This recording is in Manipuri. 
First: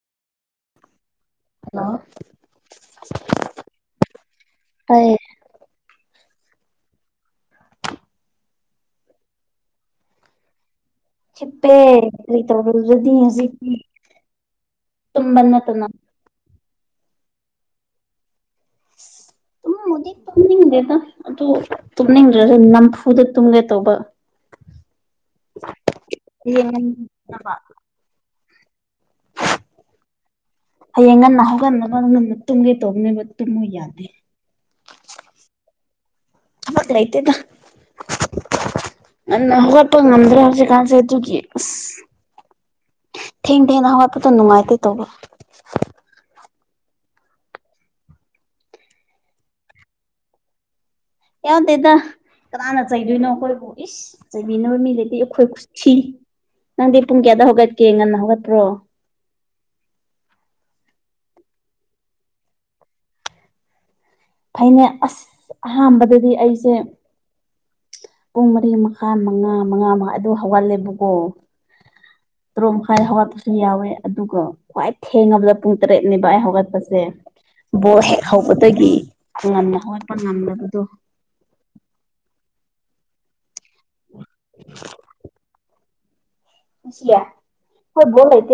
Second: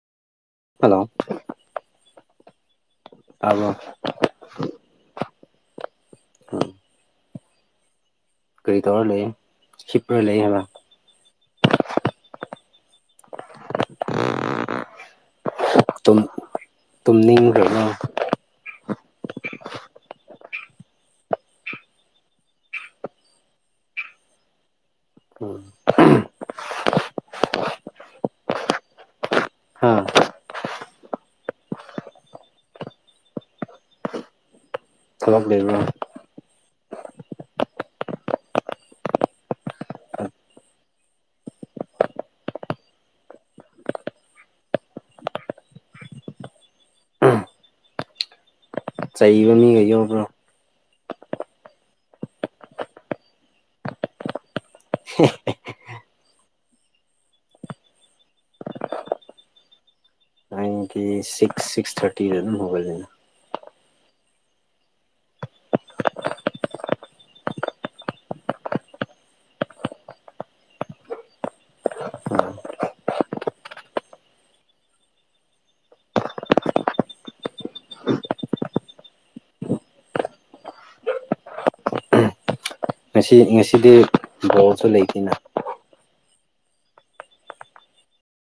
ꯍꯜꯂꯣ ꯍꯜꯂꯣ ꯇꯥꯕꯔꯣ ꯇꯥꯏꯌꯦ ꯎꯝ ꯀꯔꯤ ꯇꯧꯔ ꯂꯩ ꯍꯤꯞꯄ ꯂꯩ ꯍꯥꯏꯕ ꯍꯤꯞꯄꯦ ꯀꯔꯤ ꯇꯧꯔꯒꯗꯤ ꯍꯧꯖꯤꯛꯇꯤ ꯇꯨꯝꯕ ꯅꯠꯇꯅ ꯇꯨꯝꯅꯤꯡꯒ꯭ꯔꯕ ꯇꯨꯝꯕꯨꯗꯤ ꯇꯨꯝꯅꯤꯡꯗꯦꯗ ꯑꯗꯨ ꯇꯨꯝꯅꯤꯡꯗ꯭ꯔꯁꯨ ꯅꯝꯐꯨꯗ ꯇꯨꯝꯒꯦ ꯇꯧꯕ ꯎꯝ ꯌꯦꯡꯉꯅꯤ ꯍꯥꯥ ꯍꯌꯦꯡ ꯉꯟꯅ ꯍꯧꯒꯟꯅꯕ ꯉꯟꯅ ꯇꯨꯝꯒꯦ ꯇꯧꯕꯅꯦꯕ ꯇꯨꯝꯃꯨ ꯌꯥꯗꯦ ꯊꯕꯛ ꯂꯩꯕꯔꯣ ꯊꯕꯛ ꯂꯩꯇꯦꯗ ꯉꯟꯅ ꯍꯧꯒꯠꯄ ꯉꯝꯗ꯭ꯔꯦ ꯍꯧꯖꯤꯛꯀꯥꯟꯁꯦ ꯑꯗꯨꯒꯤ ꯊꯦꯡ ꯊꯦꯡꯅ ꯍꯧꯒꯠꯄꯗꯣ ꯅꯨꯡꯉꯥꯏꯇꯦ ꯇꯧꯕ ꯆꯩꯕ ꯃꯤꯒ ꯌꯧꯕ꯭ꯔꯣ ꯌꯥꯎꯗꯦꯗ ꯀꯅꯥꯅ ꯆꯩꯗꯣꯏꯅꯣ ꯑꯩꯈꯣꯏꯕꯨ ꯏꯁ ꯆꯩꯕꯤꯅꯕ ꯃꯤ ꯂꯩꯗꯤ ꯑꯩꯈꯣꯏ ꯈꯨꯠꯁꯤ ꯅꯪꯗꯤ ꯄꯨꯡ ꯀꯌꯥꯗ ꯍꯧꯒꯠꯀꯦ ꯉꯟꯅ ꯍꯧꯒꯠꯄ꯭ꯔꯣ ꯑꯩ ꯁꯤꯛꯁ ꯁꯤꯛꯁ ꯊꯥꯔꯇꯤꯗ ꯑꯗꯨꯝ ꯍꯧꯒꯠꯂꯦ ꯐꯩꯅꯦ ꯑꯁ ꯑꯍꯥꯟꯕꯗꯗꯤ ꯑꯩꯁꯦ ꯄꯨꯡ ꯃꯔꯤ ꯃꯈꯥ ꯃꯉꯥ ꯃꯉꯥ ꯃꯉꯥ ꯑꯗꯨ ꯍꯧꯒꯜꯂꯦꯕꯀꯣ ꯇꯔꯨꯛ ꯃꯈꯥꯏ ꯍꯧꯈꯠꯄꯁꯨ ꯌꯥꯎꯋꯦ ꯑꯗꯨꯒ ꯈ꯭ꯋꯥꯏ ꯊꯦꯡꯉꯕꯗ ꯄꯨꯡ ꯇꯔꯦꯠꯅꯦꯕ ꯑꯩ ꯍꯧꯒꯠꯄꯁꯦ ꯕꯣꯜ ꯍꯦꯛ ꯍꯧꯕꯗꯒꯤ ꯉꯟꯅ ꯍꯧꯒꯠꯄ ꯉꯝꯗꯕꯗꯣ ꯉꯁꯤ ꯉꯁꯤꯗꯤ ꯕꯣꯜꯁꯨ ꯂꯩꯇꯦꯅ ꯉꯁꯤꯌꯥ ꯍꯣꯏ ꯕꯣꯜ ꯂꯩꯇꯦ